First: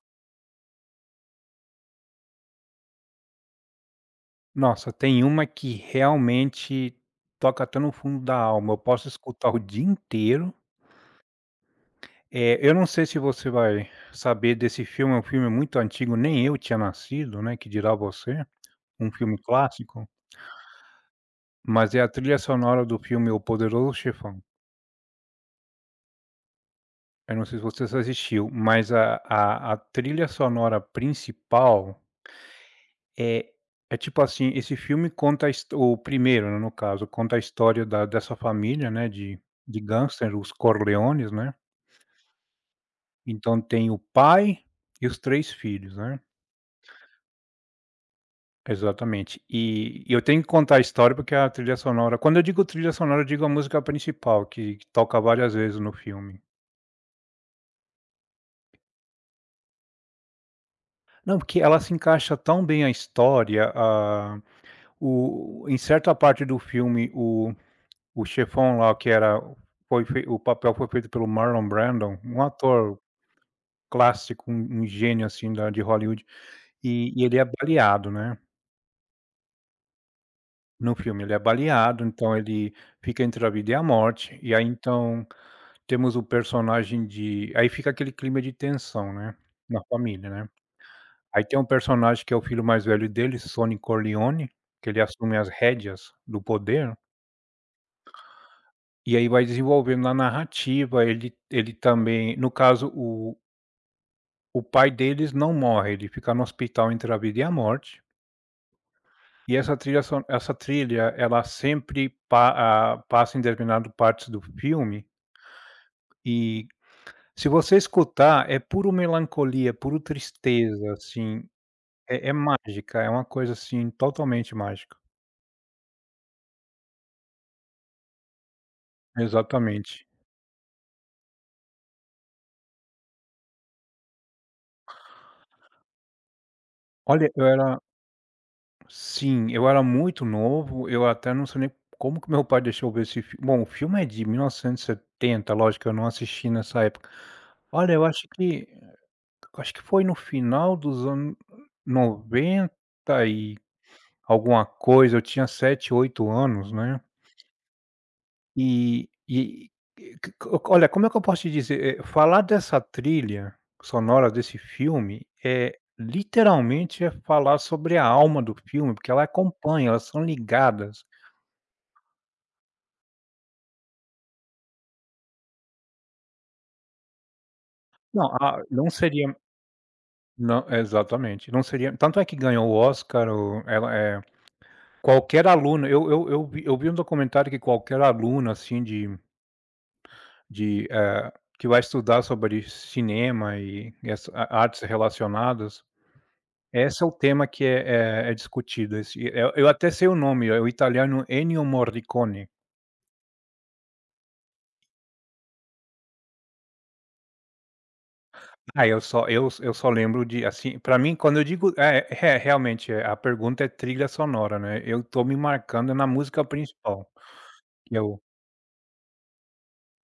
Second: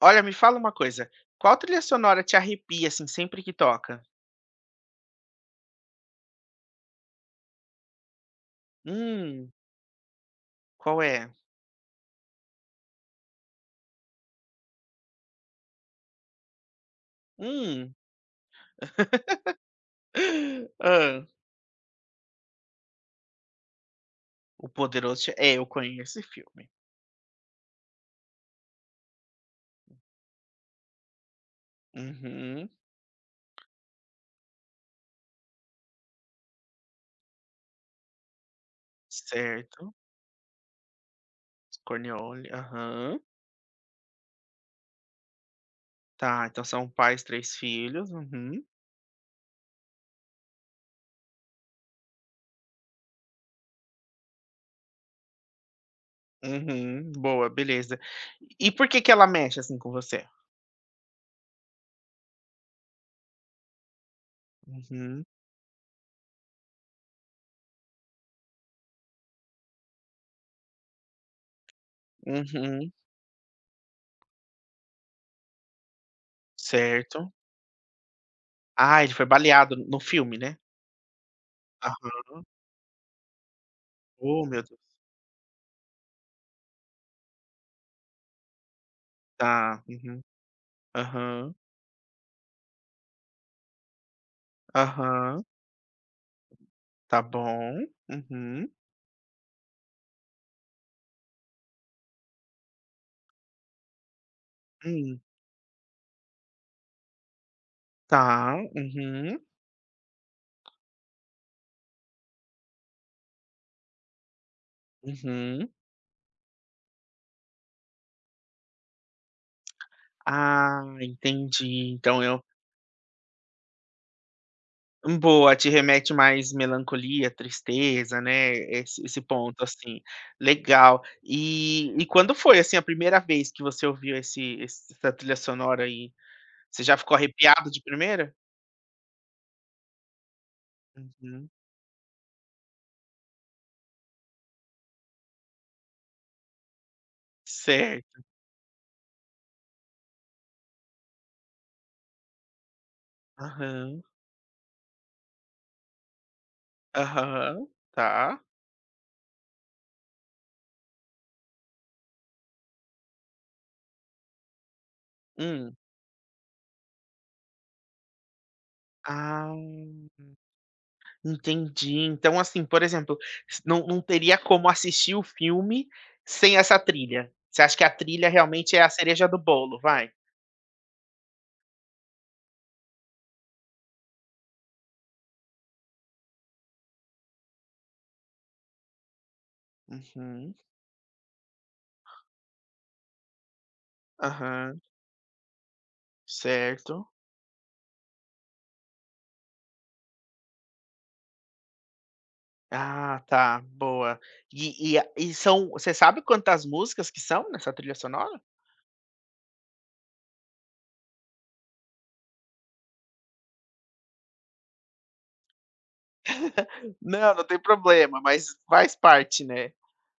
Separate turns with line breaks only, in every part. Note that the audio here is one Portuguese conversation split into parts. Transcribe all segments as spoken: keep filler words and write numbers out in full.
Olha, me fala uma coisa, qual trilha sonora te arrepia, assim, sempre que toca?
Nossa, tem uma que realmente toca até no fundo da alma, eu posso escutar
"Hum,
o dia inteiro.
qual é?
Eh, eu não sei se você vai saber desse filme, é um filme muito antigo, nem eu tinha nascido, né, que
Hum."
dirá você, um filme clássico,
Ah.
mas é a trilha sonora do filme O Poderoso Chefão.
O Poderoso Che é, eu conheço esse filme.
Eu não sei se você assistiu, mas a a a trilha sonora principal
Uhum.
É é tipo assim, esse filme conta a histo o primeiro, né, no caso, conta a história da dessa família, né, de de
Certo.
gangster, os Corleones, né.
Corleone, aham.
Então tem o pai e os três filhos, né.
Tá, então são pais, três filhos. Uhum.
Exatamente. E e eu tenho que contar a história, porque a trilha sonora, quando eu digo trilha sonora, eu digo a música principal, que que toca várias vezes no filme.
Uhum. Boa, beleza. E por que que ela mexe, assim, com você?
Não, porque ela se encaixa tão bem a história, a
Uhum.
o em certa parte do filme, o o chefão lá, que era foi fei o papel foi feito pelo Marlon Brando, um
Uhum.
ator clássico, um um gênio, assim, da de Hollywood, e e
Certo.
ele é baleado, né,
Ah, ele foi baleado no filme, né?
no filme. Ele é baleado,
Aham.
então ele fica entre a vida e a morte,
Oh,
e
meu
aí,
Deus.
então, temos o personagem de aí fica aquele clima de tensão, né, na
Tá. Uhum.
família, né. Aí
Aham.
tem um personagem que é o filho mais velho dele, Sonny Corleone, que ele assume
Aham.
as rédeas do poder,
Tá bom. Uhum.
e aí vai desenvolvendo na narrativa, ele ele também, no caso, o o pai
Hum.
deles não morre, ele fica no hospital entre a vida e a morte,
Tá. Uhum.
e essa trilha son essa trilha, ela sempre pa ah, passa em determinado partes do filme,
Uhum.
e se você escutar, é puro melancolia, puro
Ah,
tristeza, assim,
entendi. Então
é é
eu.
mágica, é uma coisa, assim, totalmente mágica.
Hum, boa, te remete mais melancolia, tristeza, né, esse esse ponto, assim.
Exatamente.
Legal. E e quando foi, assim, a primeira vez que você ouviu esse esse essa trilha sonora aí? Você já ficou
Olha, eu
arrepiado
era
de primeira?
sim, eu era muito novo, eu até não
Uhum.
sei nem como que meu pai deixou eu ver esse filme. Bom, o filme é de mil novecentos e setenta, lógico, eu não assisti nessa época. Olha, eu
Certo.
acho que acho que foi no final dos anos noventa e
Aham.
alguma coisa, eu tinha sete oito anos, né.
Aham. Tá.
E e q q olha, como é que eu posso te dizer? Eh, falar dessa trilha sonora desse filme
Hum.
é literalmente é falar sobre a alma do filme, porque ela
Ah.
acompanha, elas são ligadas.
Entendi. Então, assim, por exemplo, s não não teria como assistir o filme sem essa trilha? Você acha que a
Não,
trilha
a
realmente é a
não
cereja
seria,
do bolo, vai?
não, exatamente, não seria tanto, é que ganhou o Oscar, o ela, é qualquer aluno, eu eu eu vi eu vi um documentário que qualquer aluno, assim, de
Uhum.
De, eh, que vai estudar sobre cinema e e as a
Aham.
artes relacionadas. Esse é
Certo.
o tema que é é é discutido, esse eu eu até sei o nome, é o italiano Ennio Morricone.
Ah, tá, boa. E e a e são você sabe quantas músicas que são nessa trilha sonora?
Ah, eu só eu eu só lembro de, assim, para mim, quando eu digo, é é realmente, é, a pergunta é trilha sonora, né, eu tô me marcando na música principal,
Não, não tem
que é
problema,
o
mas faz parte, né?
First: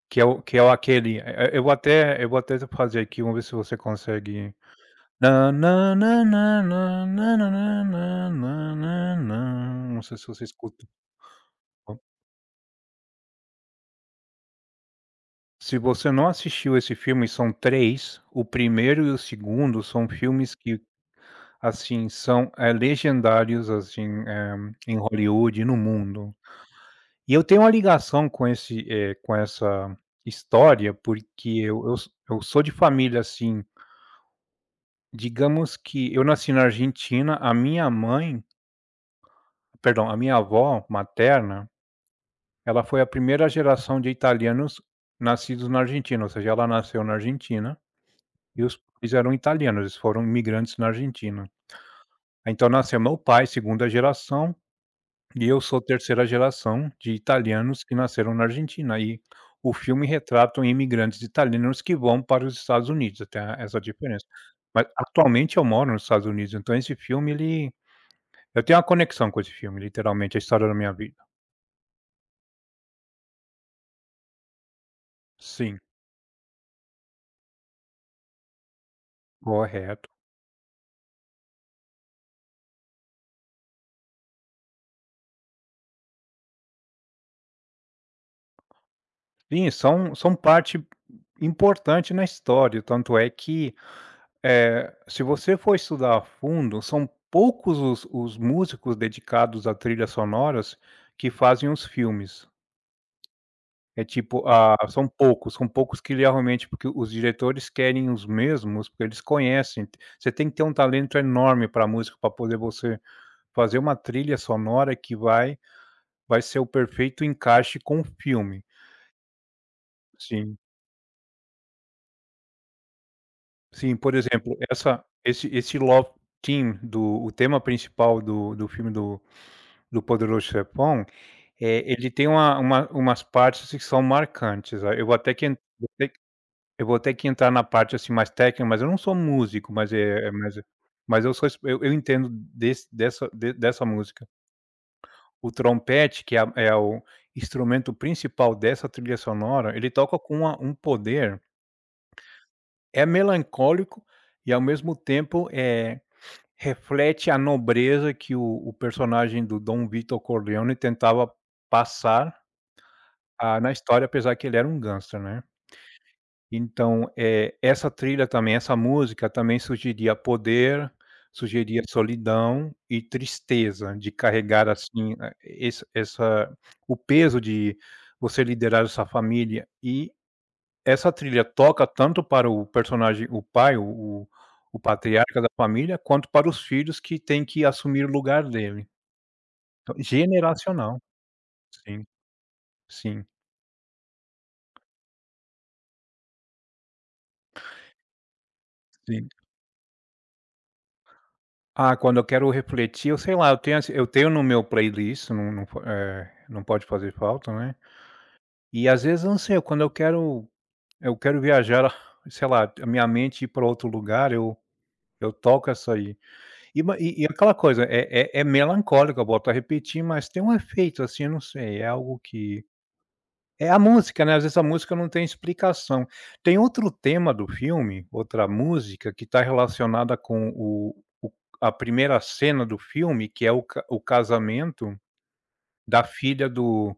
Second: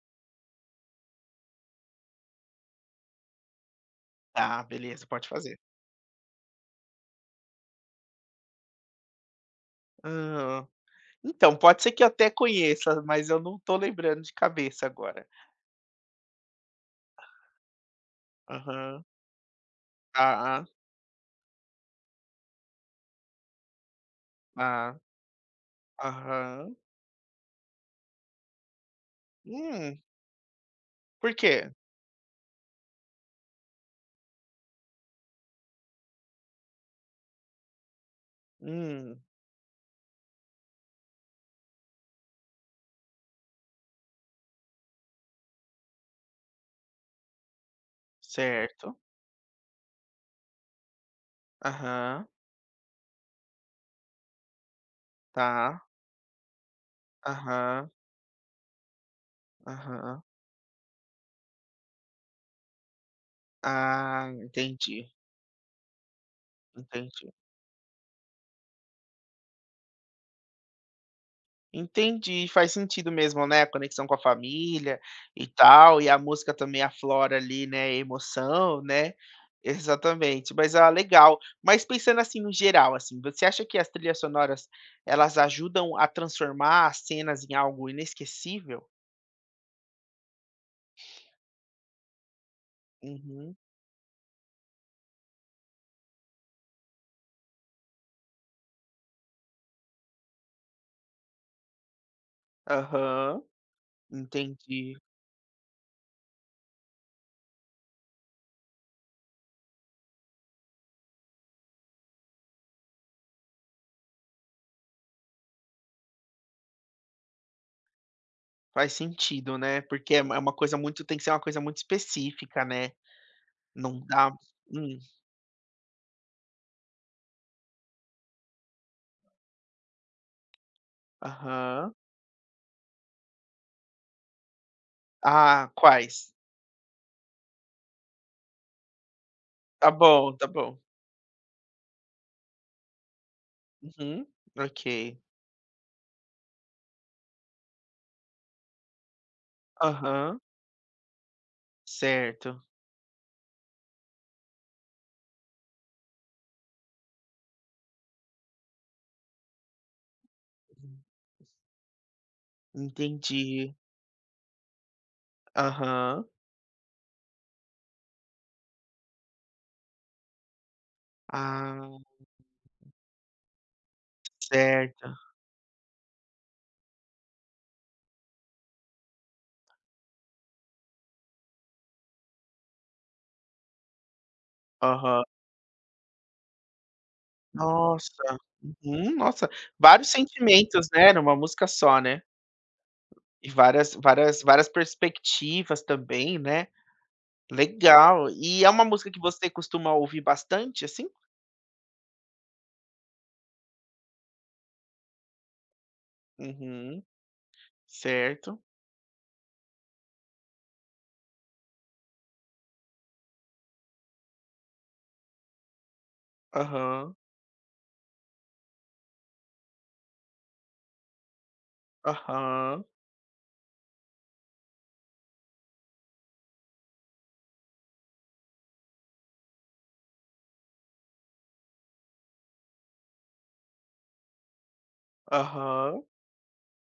que é o que é o aquele, eh eh, eu vou até eu vou até fazer aqui, vamos ver se você consegue.
Ah, beleza, pode
Na
fazer.
na na na na na na na na na na. Na. Não sei se você
Hã.
escuta.
Então, pode ser que eu até conheça, mas eu não tô lembrando de cabeça agora.
Se você não assistiu esse filme, são três. O
Aham.
primeiro e o segundo são filmes
Tá, ah,
que, assim, são, eh, legendários, assim, eh,
tá.
em Hollywood e no mundo.
Aham.
E eu tenho uma ligação com esse, eh, com essa
Hum,
história,
por
porque
quê?
eu eu s eu sou de família, assim, digamos que eu nasci na Argentina, a minha mãe,
Hum,
perdão, a minha avó materna, ela foi a primeira geração de italianos nascidos na Argentina, ou seja, ela nasceu na Argentina e os
certo.
pais eram italianos, eles foram imigrantes na Argentina.
Aham,
Então nasceu meu pai, segunda geração, e eu sou
tá.
terceira geração de italianos
Aham,
que nasceram na Argentina, e o filme
aham.
retrata imigrantes italianos que vão para os Estados Unidos, até essa diferença.
Ah,
Mas
entendi,
atualmente eu moro nos Estados Unidos, então esse
entendi.
filme, ele eu tenho uma conexão com esse filme, literalmente, é a história da minha vida.
Entendi, faz sentido mesmo, né, conexão com a família e
Sim,
tal, e a música também aflora ali, né, emoção, né.
correto.
Exatamente, mas, ah, legal. Mas pensando, assim, no geral, assim, você acha que as trilhas sonoras, elas ajudam a transformar as cenas em algo inesquecível?
Sim, são são parte importante na história, tanto é
Uhum.
que, eh, se você for estudar a fundo, são poucos os os músicos dedicados a trilhas sonoras que fazem os filmes.
Aham.
É tipo, ah,
Entendi.
são poucos, são poucos que realmente, porque os diretores querem os mesmos, porque eles conhecem. Você tem que ter um talento enorme para música para poder você fazer uma trilha sonora que vai vai ser o perfeito encaixe com o filme.
Faz sentido, né, porque é uma é uma
Sim.
coisa muito tem que ser uma coisa muito específica, né,
Sim,
não
por
dá.
exemplo,
Hum,
essa esse esse Love Team do, o tema principal do do filme do do Poderoso Chefão, é
aham.
ele tem uma uma umas partes assim, que são marcantes, aí eu vou até que en
Ah,
vou ter que-
quais?
eu vou ter que entrar na parte, assim, mais técnica, mas eu não sou músico,
Tá
mas, é é-
bom, tá
mas
bom.
mas eu sou es eu eu entendo desse dessa de dessa
Uhum.
música.
Ok.
O trompete, que é a é o instrumento principal dessa trilha sonora, ele toca com
Aham.
uma um poder,
Certo.
é melancólico e, ao mesmo tempo, é reflete a nobreza que o o personagem do Dom Vito Corleone tentava passar, ah, na
Entendi.
história, apesar que ele era um gangster, né.
Aham.
Então, eh, essa trilha também, essa música também sugeria poder, sugeria
Ah,
solidão e tristeza, de carregar,
certo.
assim, eh, esse essa o peso de você liderar essa família, e essa trilha toca tanto para o personagem, o pai, o o o
Aham.
patriarca da família, quanto para os filhos que têm que assumir o
Nossa.
lugar dele.
Uhum. Nossa,
Então
vários sentimentos,
generacional.
né, numa música só,
Sim,
né.
sim,
E várias várias várias perspectivas também, né. Legal. E é uma música que
sim.
você costuma ouvir bastante, assim?
Ah, quando eu quero refletir, eu sei lá, eu tenho assim, eu tenho no meu playlist, não não po eh, não pode
Uhum.
fazer falta, né.
Certo.
E às vezes eu não sei, quando eu quero eu quero viajar, sei lá, a minha mente ir para outro lugar, eu eu toco essa aí. E ma
Aham.
e e aquela coisa, é é é melancólico, eu volto a repetir, mas tem um efeito, assim, eu não sei, é algo que
Aham.
é a música, né, às vezes a música não tem explicação. Tem outro tema do filme, outra música que está relacionada com o o a primeira cena do filme, que é o ca o casamento
Aham.
da filha do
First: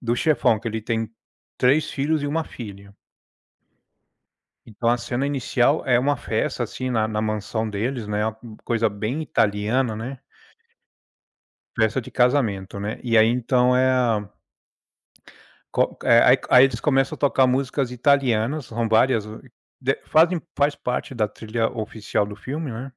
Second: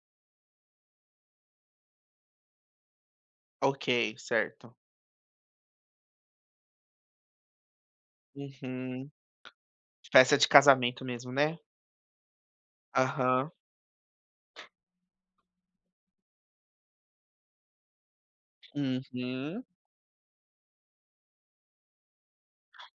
do chefão, que ele tem três filhos e uma filha.
Ok, certo.
Então a cena inicial é uma festa, assim, na na mansão deles, né, uma coisa
Uhum.
bem italiana, né.
Festa de casamento mesmo, né?
Festa de casamento, né. E aí
Aham.
então é a co eh, aí aí eles começam a tocar músicas italianas, são várias,
Uhum.
de fazem faz parte da trilha oficial do filme, né.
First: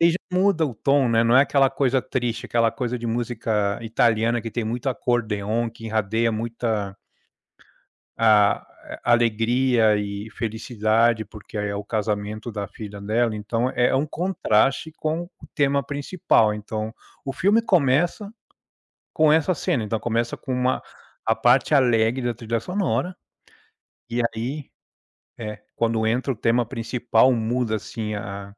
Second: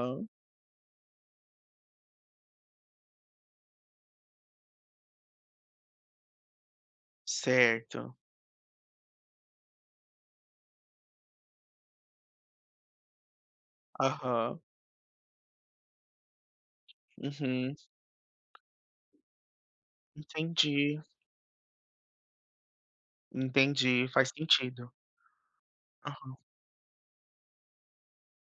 E aí já muda o tom, né, não é aquela coisa triste, aquela coisa de música italiana que tem muito acordeon, que enradeia muita
Certo.
a alegria e felicidade, porque é o casamento da filha dela, então é um
Aham.
contraste com o tema principal. Então, o filme
Uhum.
começa com essa cena, então começa com uma
Entendi.
a parte alegre da trilha sonora,
Entendi,
e
faz
aí
sentido.
é, quando entra o tema principal, muda assim a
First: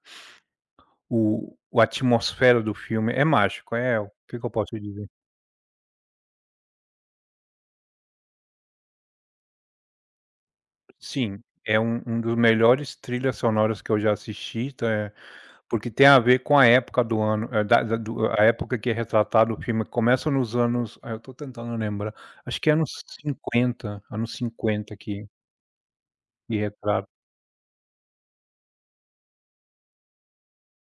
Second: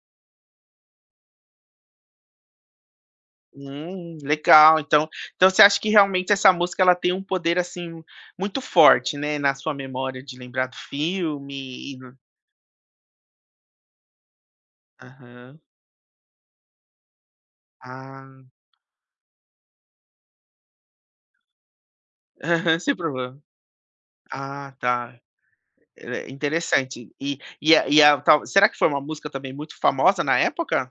o o atmosfera do filme, é mágico, é o
Hum,
que que eu
legal.
posso
Então
dizer?
então você acha que realmente essa música ela tem um poder, assim, muito forte, né, na sua memória de lembrar do
Sim, é
filme e
um
no.
um dos melhores trilhas sonoras que eu já assisti, tá, eh,
Aham.
porque tem a ver com a época do ano, eh, da
Ah.
da do a
Aham,
época que é retratado o filme, começa nos anos, ah, eu tô tentando lembrar, acho que é anos
sem problema.
cinquenta, anos
Ah,
cinquenta
tá.
que
É
que retrata.
interessante. E e a e a tal será que foi uma música também muito famosa na época?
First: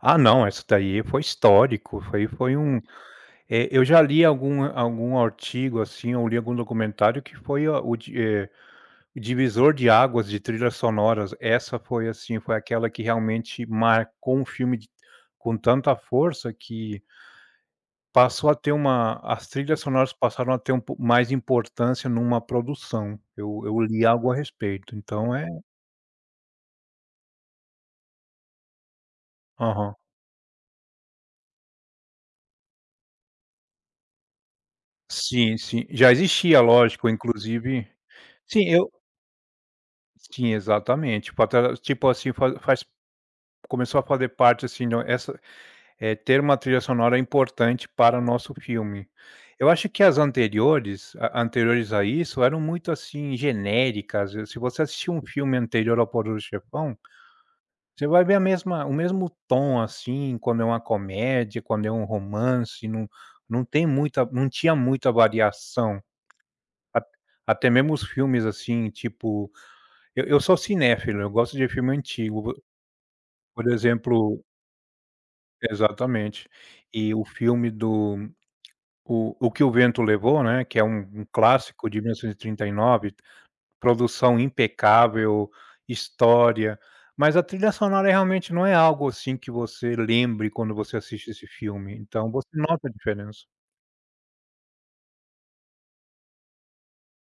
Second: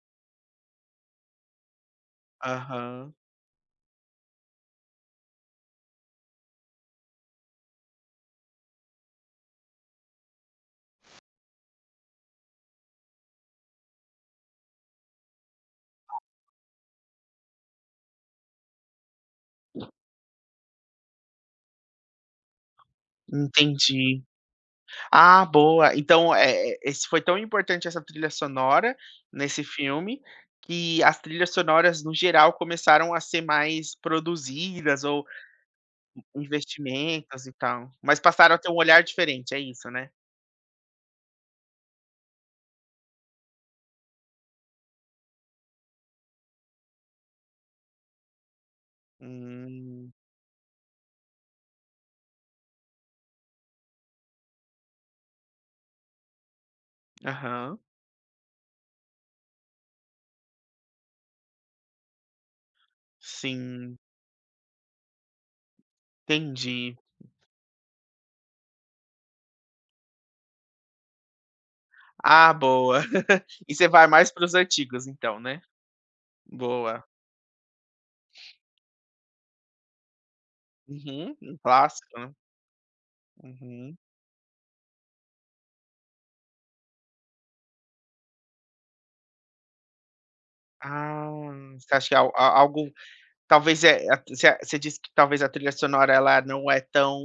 Ah, não, essa daí foi histórico, foi foi um
Aham,
eh, eu já li algum algum artigo, assim, ou li algum documentário que foi a o di eh, o divisor de águas de trilhas sonoras. Essa foi, assim, foi aquela que realmente marcou um filme de com tanta força que passou a ter uma as trilhas sonoras passaram a ter um po mais importância numa produção. Eu eu li
entendi.
algo a respeito, então
Ah,
é.
boa. Então, eh, esse foi tão importante essa trilha sonora nesse
Aham.
filme, que as trilhas sonoras no geral começaram a ser mais produzidas ou
Sim, sim. Já existia, lógico,
investimentos e
inclusive,
tal, mas passaram a
sim,
ter um
eu
olhar diferente, é isso, né?
sim, exatamente. Tipo até tipo assim, fa faz começou a fazer parte, assim, no essa é ter uma trilha sonora importante para o nosso filme. Eu acho que
Hum,
as anteriores, a anteriores a isso eram muito, assim, genéricas. Se você assistir um filme anterior ao Poderoso Chefão,
aham,
você vai ver a mesma o mesmo tom, assim, quando é uma comédia, quando é um romance, não não tem
sim,
muita não tinha muita variação.
entendi.
Até mesmo os filmes, assim, tipo, eu eu sou cinéfilo, eu gosto de filme
Ah,
antigo.
boa.
Por
E você vai mais
exemplo.
para os antigos então, né?
Exatamente.
Boa.
E o filme do, O O Que o Vento Levou, né, que é um um
Uhum, um
clássico de
clássico, né?
mil novecentos e trinta e nove,
Uhum.
produção impecável, história, mas a trilha sonora realmente não é algo, assim, que você lembre quando você
Ah,
assiste esse
você
filme,
acha que é
então
al a
você nota
algo
a diferença.
Talvez, é. A você você disse que talvez a trilha sonora ela não é tão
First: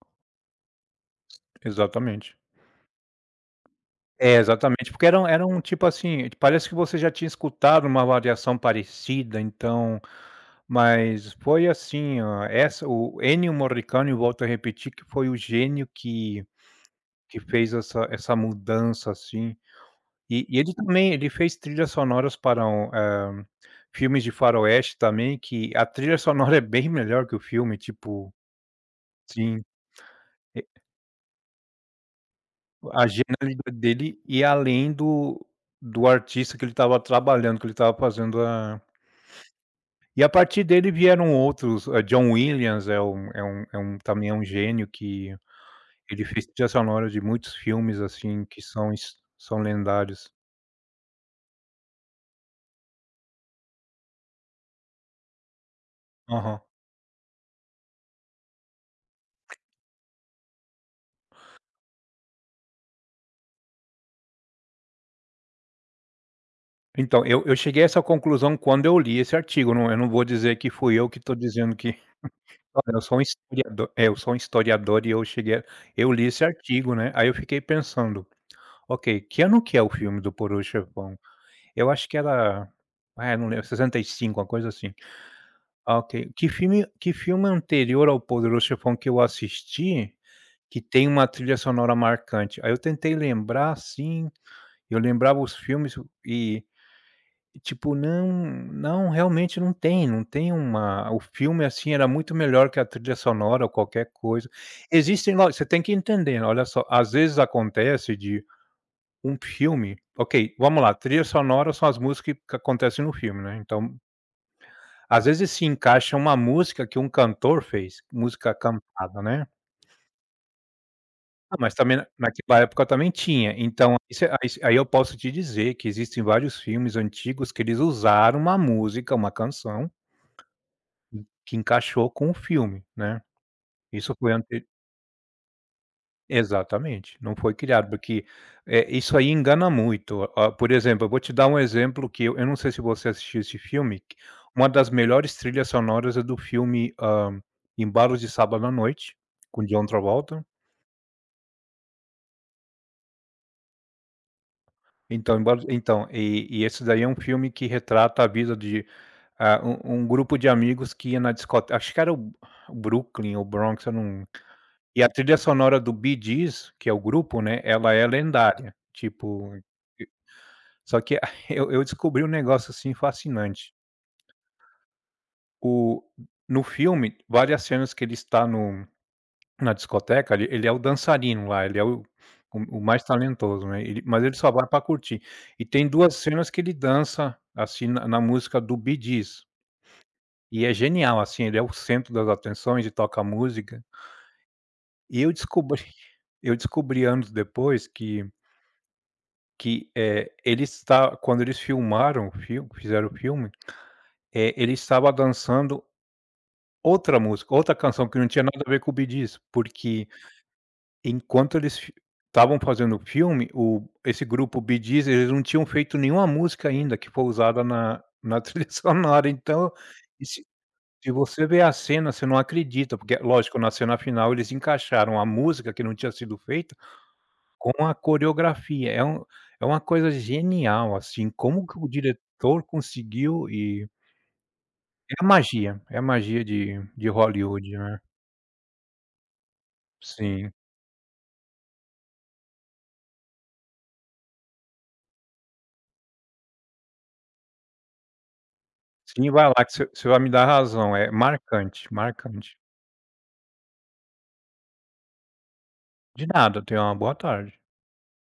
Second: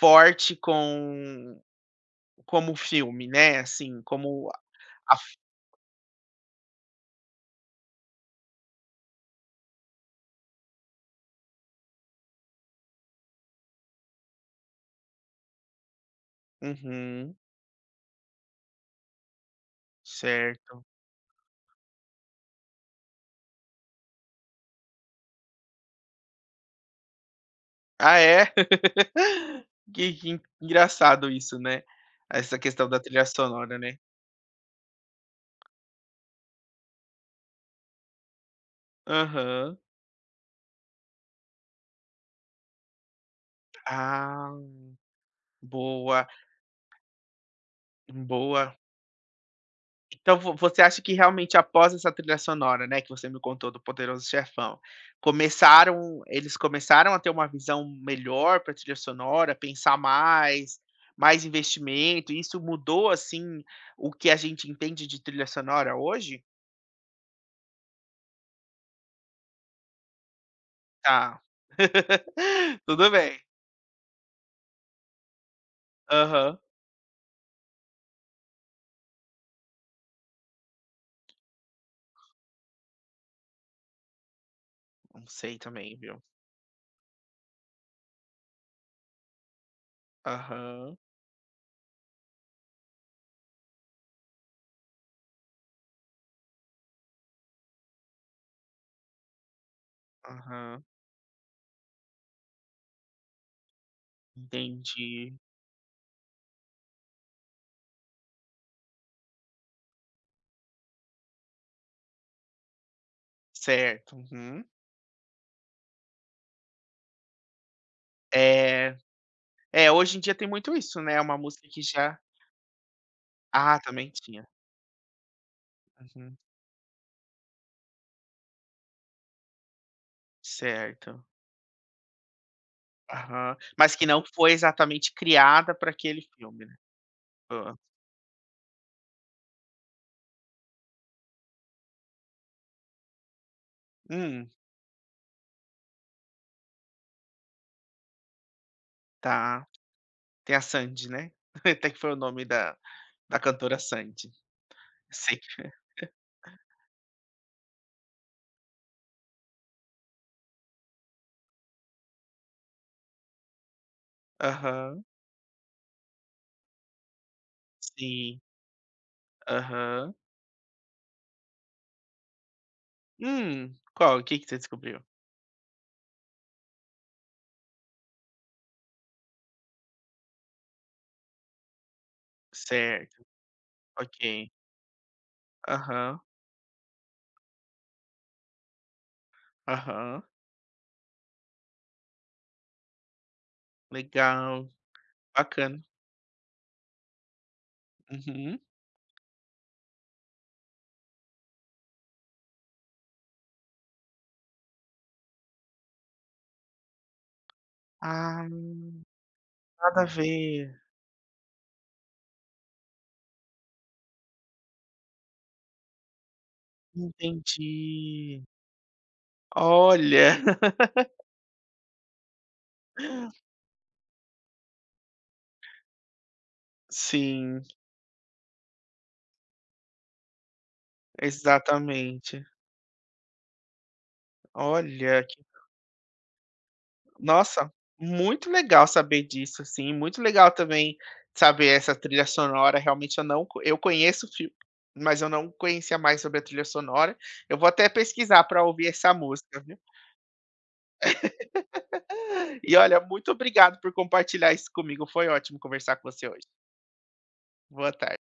forte com
Exatamente.
como o filme, né, assim,
É,
como
exatamente, porque
a
era um
f.
era um tipo assim, parece que você já tinha escutado uma variação parecida, então. Mas foi assim, ó, essa o Ennio Morricone, eu volto a repetir, que foi o gênio que
Uhum,
que fez essa essa mudança, assim. E e ele
certo.
também ele fez trilhas sonoras para um, eh, filmes de faroeste também, que a trilha sonora é bem melhor que o filme,
Ah,
tipo
é?
sim,
Que que engraçado isso, né, essa questão da
a
trilha
genialidade
sonora, né.
dele. E além do do artista que ele estava trabalhando, que ele estava fazendo a
Aham.
e a partir dele vieram outros, eh, John Williams é um é um é um também é um
Ah,
gênio que ele
boa,
fez trilha sonora de muitos filmes, assim, que
boa.
são his são lendários.
Então vo você acha que realmente após essa trilha sonora, né, que você me contou do Poderoso Chefão, começaram eles
Aham.
começaram a ter uma visão melhor para trilha sonora, pensar mais, mais investimento, e isso mudou, assim, o que a gente entende de trilha sonora hoje?
Então, eu eu cheguei a essa conclusão quando eu li esse artigo, não, eu não vou dizer que fui eu que tô
Tá.
dizendo que olha, eu
Tudo
sou um
bem.
historiador, é, eu sou um historiador e eu cheguei a eu li esse
Aham.
artigo, né, aí eu fiquei pensando: "Ok, que ano que é o filme do Poderoso Chefão?" Eu acho que era ah, eu não lembro, sessenta e cinco, uma coisa assim.
Não sei também,
Ah, ok.
viu.
Que filme que filme anterior ao Poderoso Chefão que eu assisti, que
Aham,
tem uma trilha sonora marcante. Aí eu tentei lembrar, assim, eu lembrava os filmes e tipo, não não, realmente não tem, não tem
aham.
uma o filme, assim, era muito melhor que a trilha sonora ou qualquer coisa.
Entendi.
Existem lo você tem que entender, né, olha só, às vezes acontece de um filme ok, vamos lá, trilha sonora são as músicas que acontecem no filme, né, então,
Certo, uhum.
às vezes se encaixa uma música que um cantor fez, música
É,
cantada, né.
é, hoje em dia tem muito isso, né? É uma
Ah,
música
mas
que
também na
já,
naquela época também tinha,
ah,
então
também
aí você aí
tinha.
aí eu posso te dizer que existem
Uhum,
vários filmes antigos que eles usaram uma música, uma canção,
certo.
que encaixou com o filme, né.
Aham. Mas que
Isso
não
foi
foi
ante
exatamente criada para aquele filme, né.
exatamente, não foi
Hã.
criado, porque, eh, isso aí engana muito. Ó, por exemplo, eu vou te dar um exemplo que eu eu não sei se você assistiu esse filme, que
Hum,
uma das melhores trilhas sonoras é do filme, hã, Embalos de Sábado à Noite, com
tá.
John Travolta.
Tem a Sandy, né. Até que foi o nome da da cantora Sandy. Sim.
Então, embalo então, e e esse daí é um filme que retrata a vida de ah, um um grupo de amigos que ia na discoteca, acho que era o o Brooklyn ou Bronx, eu não e
Aham.
a trilha sonora do Bee Gees, que é o grupo, né, ela é
Sim.
lendária, tipo
Aham.
só que eu eu descobri um negócio, assim, fascinante.
Hum, qual? O que que você descobriu?
O no filme, várias cenas que ele está no na discoteca, ele ele é o dançarino lá, ele é o o o mais
Certo,
talentoso, né, ele mas ele
ok.
só vai para curtir. E tem duas
Aham,
cenas que ele dança, assim, na na música do Bee Gees.
aham.
E é genial, assim, ele é o centro das atenções e toca música.
Legal,
E eu descobri
bacana.
eu descobri anos depois que
Uhum.
que, eh, ele está quando eles filmaram o filme fizeram o filme, eh, ele estava dançando outra música, outra canção que não tinha
Ah,
nada a ver com o Bee Gees,
nada a
porque
ver.
enquanto eles fi estavam fazendo o filme, o esse grupo Bee Gees, eles não tinham feito nenhuma música ainda que foi usada na na
Entendi.
trilha sonora, então,
Olha.
isso se você vê a cena, você não acredita, porque lógico, na cena final eles encaixaram a música que não tinha sido feita
Sim.
com a coreografia. É um é uma coisa genial, assim, como que o
Exatamente.
diretor conseguiu e é
Olha,
a
que
magia, é a magia de de
nossa,
Hollywood, né.
muito legal saber disso, assim, muito legal
Sim,
também saber essa trilha sonora, realmente eu não co eu conheço o filme, mas eu não conhecia mais sobre a trilha sonora. Eu vou até pesquisar para ouvir essa
sim, vai
música,
lá que
viu.
você você vai me dar razão, é marcante, marcante.
E olha, muito obrigado por compartilhar isso comigo, foi ótimo conversar com
De
você hoje.
nada, tenha uma boa tarde.
Boa tarde.